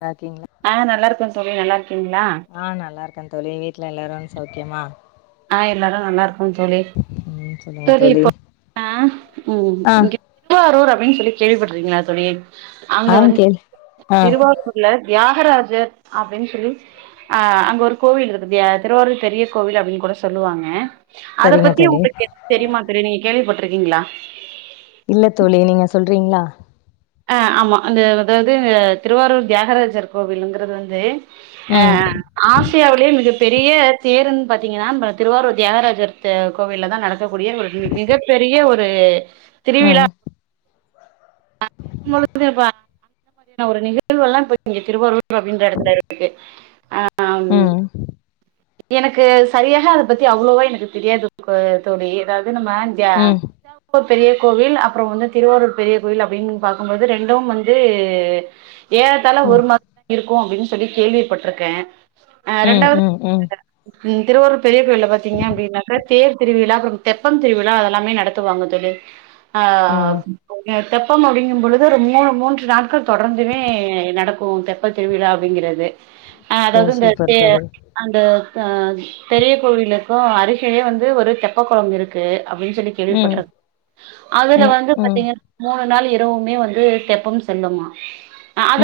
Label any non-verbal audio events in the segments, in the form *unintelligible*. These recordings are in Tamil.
பாத்திங்ளா அ நல்லா இருக்கோ தோழி நல்லா இருக்கீங்ளா ஆ நல்லார்க்க தோழி வீட்ல எல்லாரு சௌக்யமா அ எல்லாரு நல்லா இருக்கோ தோழி *inaudible* சரி இப்போ அ ம் ஆ இங்க திருவாரூர் அப்டின் சொல்லி கேள்விப்பட்றுகீங்ளா தோழி அங்க ஆ வந்து கேள் ஆ திருவாரூர் ல தியாகராஜர் அப்டின் சொல்லி அ அங்க ஒரு கோவில் இருக்குது திருவாரூர் பெரிய கோவில் அப்டின் கூட சொல்லுவாங்க அத சரிங்க பத்தி தோழி உங்ளுக்கு எதா தெரியுமா தோழி நீங்க கேள்விப்பட்ருக்கீங்ளா இல்ல தோழி நீங்க சொல்றிங்ளா அ ஆமா இந்த அதாவ்து இந்த திருவாரூர் தியாகராஜர் கோவிலுங்றது வந்து அ ம் ஆசியாவிலே மிகப் பெரிய தேர்ன்னு பாத்திங்ன்னா திருவாரூர் தியாகராஜர் கோவில்ல தா நடக் க்க கூடிய ஒரு மிகப்பெரிய ஒரு திருவிழா ம் *unintelligible* ஒரு நிகழ்வெலா இங்க திருவாரூர் அப்டின்ற எடத்துல இருக்குது அ ம் எனக்கு சரியாக அத பத்தி அவ்வளோவா எனக்கு தெரியாது தோழி அதாவ்து நம்ம இங்க ம் போ பெரிய கோவில் அப்றோ வந்து திருவாரூர் பெரிய கோவில் அப் ப்டின் பாக்கும்போது ரெண்டு வந்து ஏறத்தால ஒரு ம் மாதிரி இருக்கு அப்டின் சொல்லி கேள்விப்பட்ருக்கே ம் ம் ம் ம் திருவாரூர் பெரிய கோயில்ல பாத்திங்க அப்டின்னாக்கா தேர் திருவிழா அப்றோ தெப்பம் திருவிழா அதெல்லாமே நடத்துவாங்க தோழி அ ம் எ தெப்பம் அப்படிங்கும் பொழுது ஒரு மூணு மூன்று நாட்கள் தொடர்ந்துமே நடக்கு தெப்ப திருவிழா அப்டிங்கிறது அ ஓ அதாவ்து இந்த தெ சூப்பர் தோழி அந்த அ பெரிய கோவிலுக்கு அருகிலே வந்து ஒரு தெப்ப கொளோ இருக்கு அப்டின் சொல்லி ம் கேள்விப்பட்ருக் அதுல ம் வந்து ம் பாத்திங்க மூணு நாள் இரவுமே வந்து தெப்பம் செல்லுமா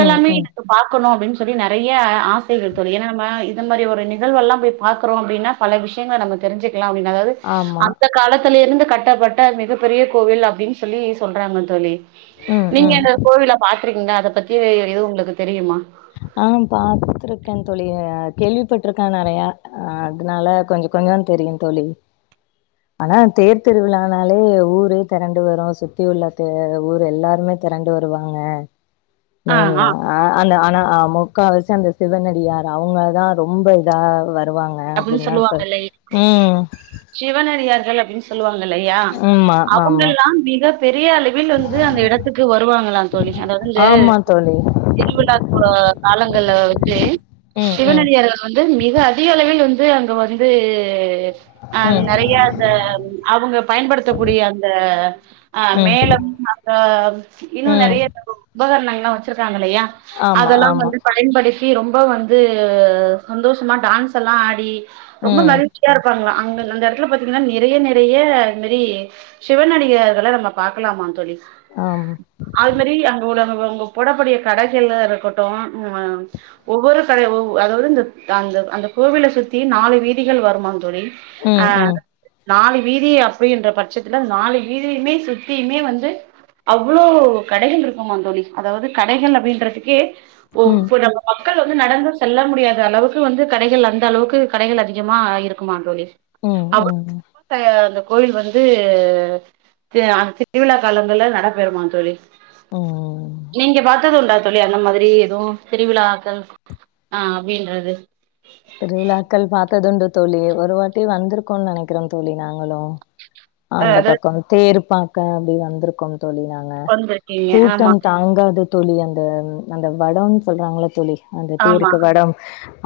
ம் ம் பாக்கணு அப்டின் சொல்லி நறைய ஆசைகள் தோழி ஏன்னா நம்ம இந்த மாரி ஒரு நிகழ்வெல்லா போய் பாக்குறோ அப்டின்னா பல விஷயங்கள நம்ம தெரிஞ்சிக்லா அப்டின் அதாது ஆமா அந்த காலத்துல இருந்து கய்டப்பட்ட மிகப்பெரிய கோவில் அப்டின் சொல்லி சொல்றாங்க தோழி ம் நீங்க ம் இந்த கோவில பாத்துருகீங்ளா அத பத்தி எது உங்ளுக்கு தெரியுமா ஆ பாத்திருக்கே தோழி கேள்விப்பட்ருக்கே நறையா அதனால கொஞ்சோ கொஞ்சோ தெரியு தோழி ஆனா தேர் திருவிழானாலே ஊரே தெரண்டு வரு சுத்தி உள்ள தே ஊர் எல்லாருமே திரண்டு வருவாங்க மெய்ன் ஆ அந்த ஆனா அ முக்கா வாசி அந்த சிவனடியார் அவங்க தா ரொம்ப இதா வ ருவாங்க அப்டின்னு அப்டின்ல்லா சொ சொல்லுவாங்க இல்லையா ம் சிவனடியார்கள் அப்டின் சொல்லுவாங்க இல்லையா ஆமா ஆமா அவங்கல்லா மிக பெரிய அளவிலிந்து அந்த இடத்துக்கு வருவாங்களா தோழி அங்கருந்து ஆமா தோழி திருவிழாக் கோ காலங்கள்ல வந்து ம் ம் சிவனடியார்கள் வந்து மிக அதிக அளவில் வந்து அங்க வந்து அ ம் நெறைய அந்த அவங்க பயன்படுத்தக்கூடிய அந்த அ ம் மேளம் அந்த இன்னு ம் நெறைய *unintelligible* உபகரணங்கள்ல்லா வச்சிருக்காங்க இல்லையா ஆமா அதெல்லா ஆமா வந்து ப யன்படுத்தி ரொம்ப வந்து சந்தோஷமா டான்ஸ் எல்லா ஆடி ரொம்ப ம் மகிழ் ச்சியா இருப்பாங்ளா அங்க அந்த எடத்துல பாத்தீங்ன்னா நிறைய நிறைய இந்த மேரி ஷிவனடியார்கள நம்ம பாக்கலாமா தோழி அம் அது மாரி அங்க உள்ள *unintelligible* போட கூடிய கடைகள்ல இருக்கட்டோ ம் ஒவ்வொரு கடை ஒவ்வொ அதாவது இந்த அந்த அந்த கோவில சுத் தி நாலு வீதிகள் வருமா தோழி ஆ ம் ம் நாலு வீதி அப்டின்ற பட்சத்துல நாலு வீதியுமே சுத்தியுமே வந்து அவ்ளோ கடைகள் இருக்கும்மா தோழி அதாவது கடைகள் அப்டின்றதுக்கே ஒ ம் இப்போ நம்ம மக்கள் வந்து நடந்து செல்ல முடியாத அளவுக்கு வந்து கடைகள் அந்த அளவுக்கு கடைகள் அதிகமா இருக்குமாந் தோழி ம் ம் *unintelligible* கோவில் வந்து அந்த திருவிழா காலங்கள்ல நடப்பெறுமாந் தோழி ம் நீங்க பாத்தது உண்டா தோழி அந்த மாதிரி எது திருவிழாக்கள் அ அப்டின்றது திருவிழாக்கள் பாத்ததுண்டு தோழி ஒரு வாட்டி வந்திருக்கோன்னு நெனைக்கிற தோழி நாங்களு அ அந்த அதாவது பக்கம் தேர் பாக்க அப்டி வந்திருக்கோம் தோழி நாங்க வந்திருக்கீங்க ஆமா கூட்டம் தாங்காது தோழி அந்த அந்த வடம்ன்னு சொல்றாங்கள தோழி அந்த ஆமா தேருக்கு வடம்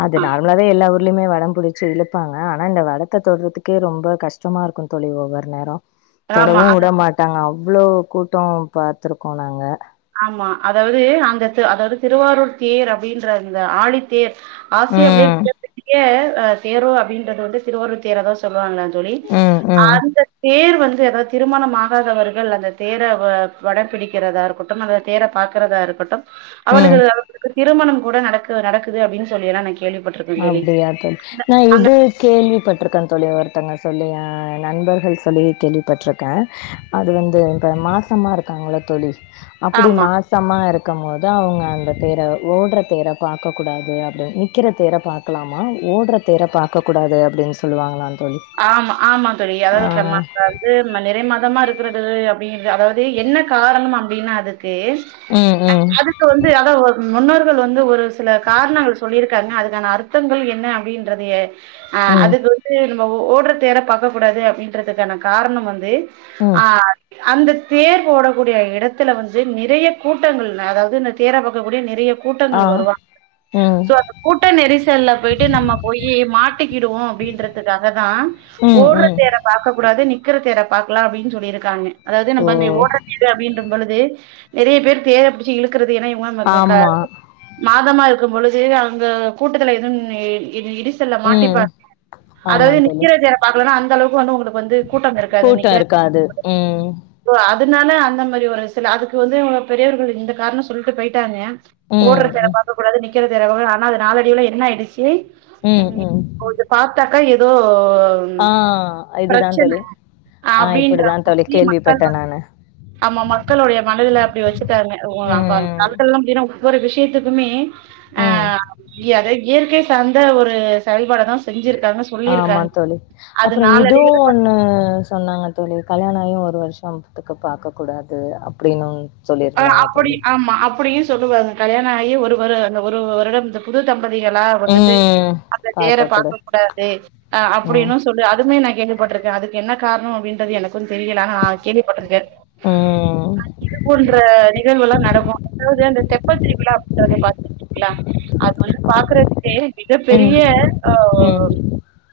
அத ஆ ல்லாவே எல்லா ஊர்லயுமே வடம் புடிச்சு இழுப்பாங்க ஆனா இந்த வடத்த தொடறதுக்கே ரொம்ப கஷ்டமா இருக்கு தோழி ஒவ்வொரு நேரோ ஆமா தொடவு அத உட மாட்டாங்க அவ்ளோ கூட்டோ பாத்ருக்கோ நாங்க ஆமா அதாவது அந்த அதாவது திருவாரூர் தேர் அப்டின்ற அந்த ஆழித்தேர் ஆசியாவிலே ம். மிகப்பெரிய அ தேரோ அப்டின்றது வந்து திருவாரூர் தேர தா சொல்லுவாங்ளா தோழி ம், ம், அந்த தேர் வந்து எதா திருமணம் ஆகாதவர்கள் அந்த தேர வ வடம் பிடிக்கறதா இருக் டும் அந்த தேர பாக்கறதா இருக்கட்டும் ம். அவளுகள் க்கு திருமணம் கூட நடக் நடக்குது அப்டின்னு சொல்லி எல்லா நா கேள்விப்ப அப்டியா தோழி நா இது கேள்விப்பட்டிருக்க தோழி ஒருத்தங்க சொல்லி ஆ நண்பர்கள் சொல்லி கேள்விப்பட்ருக்க அது வந்து இப்ப மாசமா இருக்காங்கள தோழி அப்டி ஆமா மா சமா இருக்கம் போது அவங்க அந்த தேர ஓடுற தேர பாக்க கூடாது அப்டின்னு நிக்கிற தேர பாக்கலாமா ஓடுற தேர பாக்கக்கூடாது அப்டின்னு சொல்லுவாங்களா தோழி ஆமா ஆமா தோழி ஆ அதாவது *unintelligible* து நிறை மாதமா இருக்கிறது அப்டின்ற அதாவது என்ன காரணம் அப்டின்னா அதுக்கு ம் ம் அதுக்கு வந்து அத முன்னோர்கள் வந்து ஒரு சில காரணங்கள் சொல்லிருக் கங்க அதுக்கான அர்த்தங்கள் என்ன அப்டின்றதயே அ ம் அதுக்கு வந்து ஓட்ற தேர பாக்க கூடாது அப்டின்றதுக்கான காரணோ வந்து ம் அ அந்த தேர் ஓடக்கூடிய எடத்துல வந்து நிறைய கூட்டங்கள் அதாவது அந்த தேர பாக்கக்கூடிய நிறைய ஆ கூட்டங்கள் வருவா ம் சோ அந்த கூட்ட நெரிசல்ல போய்ட்டு நம்ம போய் மாட்டிக்கிடுவோ அப்டின்ற ததா ம் ஓட்ற ம் தேர பாக்க கூடாது நிக்கிற தேர பாக்கலா அப்டின்னு சொல்லியிருக்காங்க அதாவது ஓ நம்ப அந்தே ஓட்ற தேரு அப்டின்ற பொழுது நெறைய பேர் தேரப் பிடிச்சு இழுக்கறது ஏன்னா இவங்கக ஆமா கார் மாசமா இருக்கும் பொழுது அங்க கூட்டத்துல எதும் இடிசல்ல ம் மாட்டிப்பார் ஆமா அதாவது தோழி நிக்கிற தேர பாக்கலனா அந்த அளவுக்கு வந்து உங்களுக்கு வந்து கூட்டம் இருக்காது கூட்டோ நிக்கிற தேர இருக்காது ம் *inaudible* ஒ அதுனால அந்த மாரி ஒரு சில அதுக்கு வந்துஇவங்க பெரியவர்கள் இந்த காரணோ சொல்லிட்டு போயிட்டாங்க ம், ஓட்ற தேர ம். பாக்க கூடாது நிக்கிற திரவ ஆனா அது நாளடைவுல என்ன ஆயிடுச்சு ம் கொஞ்ச பாத்தாக்க எதோ ஆ இதுதான் பிரச்சன தோழி. ஆ அப்டின்ற இப்படிதான் தோழி மாரி மக்கள் கேள்விப்பட்டேன் வந் நானு. ஆமா மக்களுடைய மனதில அப்டி வச்சுட்டாங்க அப்ப அந்த ம், காலத்திலலா அப்டிதா ஒவ்வொரு விஷயத்துக்குமே ஆ ம். அத இயற்கை சார்ந்த ஒரு செயல்பாட தா செஞ்சிருக்காங்க ஆமா சொல்லியிருக்காங்க தோழி அது அப்புறோ இதுவு நாளடைவுல ஒண்ணு சொன்னாங்க தோழி கல்யாண ஆயூ ஒரு வருஷம்த்துக்கு பாக்ககூடாது அப்டின்னு ஆ அப்டி ஆமா அப்டியு சொல்லுவாங்க கல்யாண ஆயி ஒரு வரு அந்த ஒரு வருடம் புது தம்பதிகளா வந்துட்டு ம். அந்த தேர பார்க்கக்கூடா பாக்க கூடாது ம். அப்டின்னு சொல்லு அதுமே நா கேள்விப்பட்ருக்கே அதுக்கு என்ன கார்ணோ அப்டின்றது எனக்கு தெரியல நா கேள்விப்பட்ருக்கே ம் இது போன்ற நிகழ்வு எல்லா நடக்கு அதாவது அந்த தெப்பல் திருவிழா அப்பின்றத பாத்துருகிங்களா அது வந்து பாக்குறதுக்கே மிக ம். பெரிய ம். அஹ்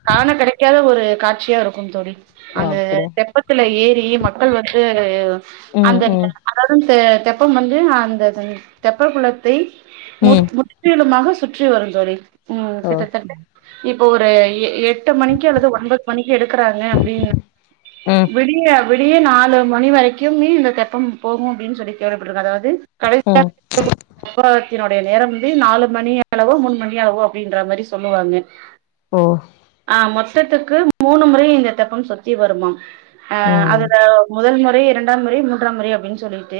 காண கிடைக்காத ஒரு காட்சியா இருக்கும் தோழி ஓ! அந்த அப்படி. தெப்பத்துல ஏறி மக்கள் வந்து ம், அந்த ம். அதாவது தெப்பம் வந்து அந்த தெப்ப குளத்தை முர் ம். மு முற்றிலுமாக சுற்றி வரு தோழி ம் ஓ! கிட்டதட்ட இப்போ ஒரு எட்டு மணிக்கு அல்லது ஒன்பது மணிக்கு எடுக்கறாங்க அப்டின்னு ம். விடிய வெளிய நாலு மணி வரைக்கும்மே இந்த தெப்பம் போகு அப்டின்னு சொல்லி கேள்விப்பட்ருக்க அதாவது கடைசி *inaudible* ம். *inaudible* பாகத்தினுடைய நேரம் வந்து நாலு மணி அளவோ மூணு மணி அளவோ அப்டின்ற மாரி சொல்லுவாங்க ஓ ஆ மொத்தத்துக்கு மூணு முறை இந்த தெப்பம் சுத்தி வருமா அ ம். அதுல முதல் முறை இரண்டாம் முறை மூன்றாம் முறை அப்டின்னு சொல்லிட்டு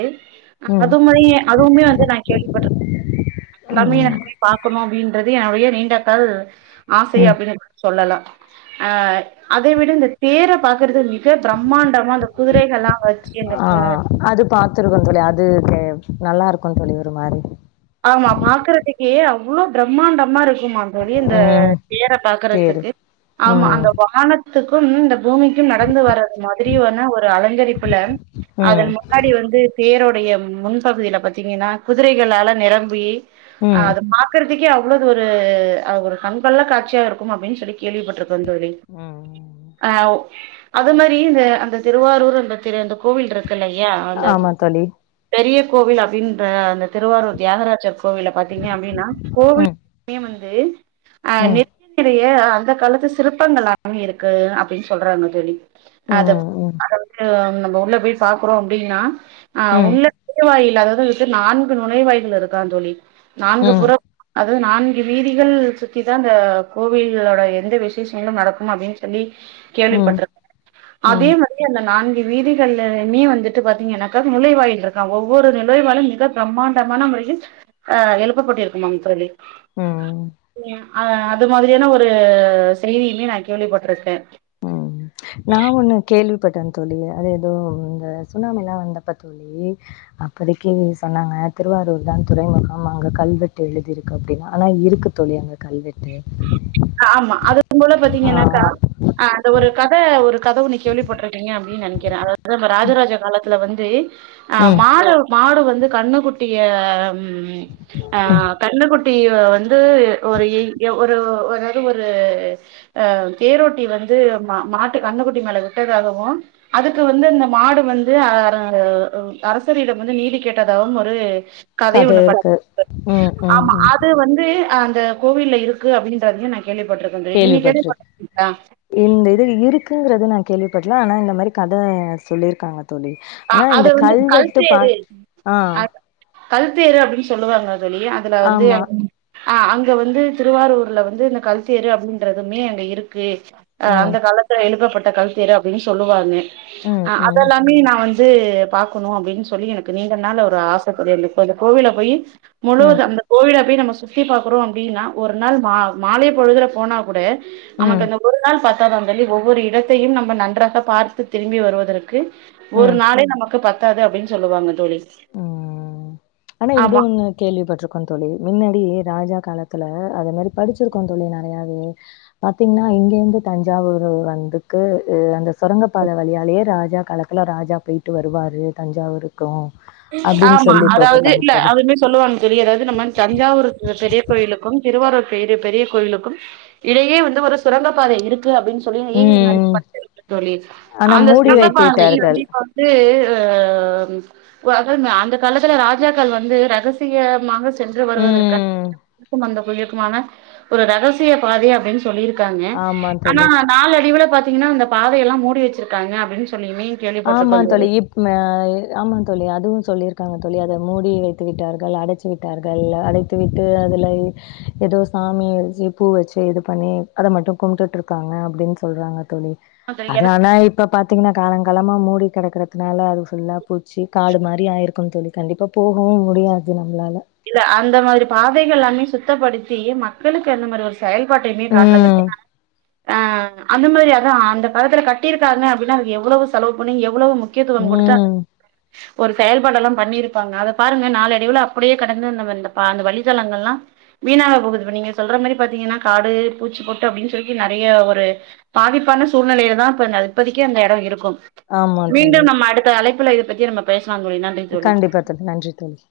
ம். அதுமாரியே அதுவுமே வந்து நா கேள் பட்ருக் எல்லாமே நா ம். போயி பாக்கணு அப்டின்றது என்னுடைய நீண்ட கள் ஆசை ம். அப்டின்னு சொல்லலா அ அதை விட இந்த தேர பாக்குறது மிக பிரம்மாண்டமா இந்த குதிரைகள்லா வச்சு ஆ அந்த அ அது பாத்துருக்க தோழி அது நல்லா இருக்கு தோழி ஒரு மாரி ஆமா பாக்குறதுக்கே அவ்ளோ பிரம்மாண்டமா இருக்குமா தோழி இந்த ம் தேரை தேரு பாக்குறதுக்கு ஆமா ம் அந்த வானத்துக்கும் இந்த பூமி நடந்து வரது மாதிரியுமான ஒரு அலங்கரிப்புல ம் அதன் முன்னாடி வந்து தேரோடைய முன்பகுதியில பாத்தீங்கன்னா குதிரைகளால நிரம்பி ம் அத பாக் பாக்கறதுக்கே அவ்ளோது ஒரு ஒரு கண்கொள்ளா காட்சியா இருக்கும் அப்டின்னு சொல்லி கேள்விப்பட்டிருக்கோ தோழி ம் ம் ஆ அது மாரி இந்த அந்த திருவாரூர் அந்த திரு அந்த கோவில் இருக் இருக்கு இல்லையா அந்த ஆமா தோழி பெரிய கோவில் அப்டின்ற அந்த திருவாரூர் தியாகராஜர் கோவில பாத்தீங்க அப்டின்னா கோவில் ம் குள்ளயு வந்து ம் மிக பெரிய அந்த காலத்து சிற்பங்கள்லா நெறைய இருக்கு அப்டின் சொல்றாங்க தோழி ம் அத ம் அத வந்து நம்ம உள்ள போயி பாக்குறோ அப்டின்னா ஆ ம் உள்ள நுழைவாயில் அதற்கு நான்கு நுழைவாய்கள் இருக்குகாம் தோழி நான்கு ம் புறம் அதாது நான்கு வீதிகள் சுத்திதா அந்த கோவில் உடய எந்த விசேஷங்களு நடக்கும் அப்டின்னு சொல்லி ம் கேள்விபட்டிருக்கே அதே ம் மாரி தோழி அந்த நான்கு வீதிகள்லையுமே வந்துட்டு பாத்தீங்கன்னாக்கா நுழைவாயில் இருக்கா ஒவ்வொரு நுழைவாயிளு மிக பிரம்மாண்டம் மான முறையில் ஆ எழுப்பபட்டிருக்குமாம் தோழி ம் அ அது மாதிரியான ஒரு செய்தியுமே நான் கேள்விப்பட்டிருக்கே ம் நா ஒன்னு கேள்விப்பட்டே தோழி அதூ ஏதோ இந்த சுனாமில்லா வந்தப்ப தோ தோழி அப்போதைக்கு சொன்னாங்க திருவாரூர் தான் துறைமுகம் அங்க கல்வெட்டு எழுதிருக்கு அப்டின்னா ஆனா இருக்கு தோழி அங்க கல்வெட்டு ஆமா அது போல ஆ பாத்தீங்கன்னாக்கா ஆ அந்த ஒரு கத ஒரு கத ஒன்னு கேள்விப்பட்டிருப்பிங்க அப்டி நெனைக்கிறே அதாது வந்து ராஜராஜ காலத்துல வந்து ம் மால மாடு வந்து கண்ணுக்குட்டிய ம் அ கண்ணுக்குட்டிய வந்து ஒரு ஏய் ஏ ஒரு ஒரு அதாது ஒரு அ தேரோட்டி வந்து மா மாட்டு கன்னுக்குட்டி மேல விட்டதாகவு அதுக்கு வந்து இந்த மாடு வந்து அர அ அரசரிடம் வந்து நீதி கேட்டதாவு ஒரு கதை கத ஒன்னு படிப்போ இருக்கு ம் ம் ஆமா ம் அது வந்து அந்த கோவில்ல இருக்கு அப்டின்றதையு நா கேள்விப்பட்டிருக்கே தோழி கேள்வி நீங்க பட்டிருக் கேள்விப்பட்டிருக்கீங்களா இந்த இது இருக்குங்கறது நா கேள்விப்பட்டல ஆனா இந்த மாரி கத சொல்லி இருக்காங்க தோழி அ ஆனா அது இந்த வந்து கல்வெட்டு கல்தே பா ஆ கல்தேரு அப்டின்னு சொல்லுவாங்க தோழி அதுல வந்து ஆமா அது அ அங்க வந்து திருவாரூர்ல வந்து இந்த கல்தேரு அப்டிங்கறதுமே அங்க இருக்கு அ ம் அந்த காலத்துல எழுப்பப்பட்ட கல்த்தேர் அப்டின்னு சொல்லுவாங்க ம் அஹ் ம் அதெல்லாமே நா வந்து வந்து பாக்கணு அப்டின்னு சொல்லி எனக்கு நீண்டனால ஒரு ஆச தோழி இப்ப இந்த கோவில போயி முழுவது ம் அந்த கோவில போயி நம்ம சுத்தி பாக்குறோ அப்டின்னா ஒரு நாள் மாலை பொழுதுல போனா கூட நமக்கு ம் அந்த ஒரு நாள் பாத்த தா தோழி ஒவ்வொரு இடத்தையும் நம்ம நன்றாக பார்த்து திரும்பி வருவதற்கு ஒரு ம் நாளே நமக்கு பத்தாது அப்டின்னு சொல்லுவாங்க தோழி. ம் ஆனா இது ஆமா ஒன்னு கேள்விப்பட்டிருக்கோ தோழி மின்னாடி ராஜா காலத்துல அத மாரி படிச்சிருக்கோ தோழி நறையாவே பாத்தீங்னா இங்க இருந்து தஞ்சாவூரு வந்துக்கு அந்த சுரங்கப்பாத வழியாலே ராஜா காலத்துல ராஜா போயிட்டு வருவாரு தஞ்சாவூர் வரைக்கு அப்டின் ஆமா சொல்லி அதாவது போட்டிருக்காங்க இல்ல தோழி அவர் மி சொல்லுவான் தோழி எதாவது நம்ம தஞ்சாவூர் பெரிய கோயிலுக்கும் திருவாரூர் பெரி பெரிய கோயிலுக்கும் இடையே வந்து ஒரு சுரங்க பாதை இருக்கு அப்படின் சொல் சொல்லி ம் அந்த *unintelligible* தோழி ஆனா அந்த மூடி சுங்க வைத்து பாதை வந்து விட்டார்கள் இப்ப வந்து ம் அந்த காலத்துல ராஜாக்கள் வந்து ரகசியமாக சென்று வருவதற்கா ம் அந்த குயுக்குமான ஒரு ரகசிய பாதை அப்படின் சொல் சொல்லியிருக்காங்க ஆமா ஆனா தோழி நாலு அடிவுல பாத்தீங்கன்னா அந்த பாதைய எல்லாம் மூடி வச்சிருக்காங்க அப்படின் சொல்லியுமே ஆமா தோழி இப் ம் அ ஆமா தோழி அதுவு சொல்லியிருக்காங்க தோழி அதை மூடி வைத்து விட்டார்கள் அடச் து விட்டார்கள் அடைத்து விட்டு அதுலய் ஏதோ சாமிய வச்சு பூ வச்சு இது பண்ணி அத மட்டு கும்ட்டுட்டு இருக்காங்க அப்டின் சொல்றாங்க தோழி எனக்கு அது ஆனா இப்ப பாத்தீங்னா காலங் காலமா மூடி கிடக்கறதுனால அது ஃபுல்லா பூச்சி காடு மாரி ஆயிருக்கு தோழி கண்டிப்பா போகவு முடியாது நம்ளால இல்ல அந்த மாரி பாதைகள் எல்லாமே சுத்தப்படுத்தி மக்களுக்கு அந்த மாரி ஒரு செயல்பாட்டையுமே ம். காட்டலான்தான அ அந்த மாரி அதா அந்தகாலத்துல கட்டிருக்காங்க அப்டினா அது எவ்வளவு செலவு பண்ணி எவ்வளவு முக் கியத்துவம் குடுத்தா ம். ஒரு செயல்பாடு எல்லாம் பண்ணிருப்பாங்க அத பாருங்க நாலடைவுல அப்டியே கடந்து வந்த நம்ம பா அந்த வழித்தளங்கள்லா வீணாக போகுது நீங்க சொல்ற மாரி பாத்தீங்னா காடு பூச்சி பொட்டு அப்படின் சொல்லிட்டு நெறய ஒரு பாதிப்பான சூழ்நிலையில தா இப்ப அந்த இப்போதிக்கு அந்த இடோ இருக்கு ஆமா தோழி. மீண்டும் நம்ம அடுத்த அழைப்புல இத பத்தி நம்ம பேசலா தோழி நன் கண்டிப்பா தோழி நன்றி தோழி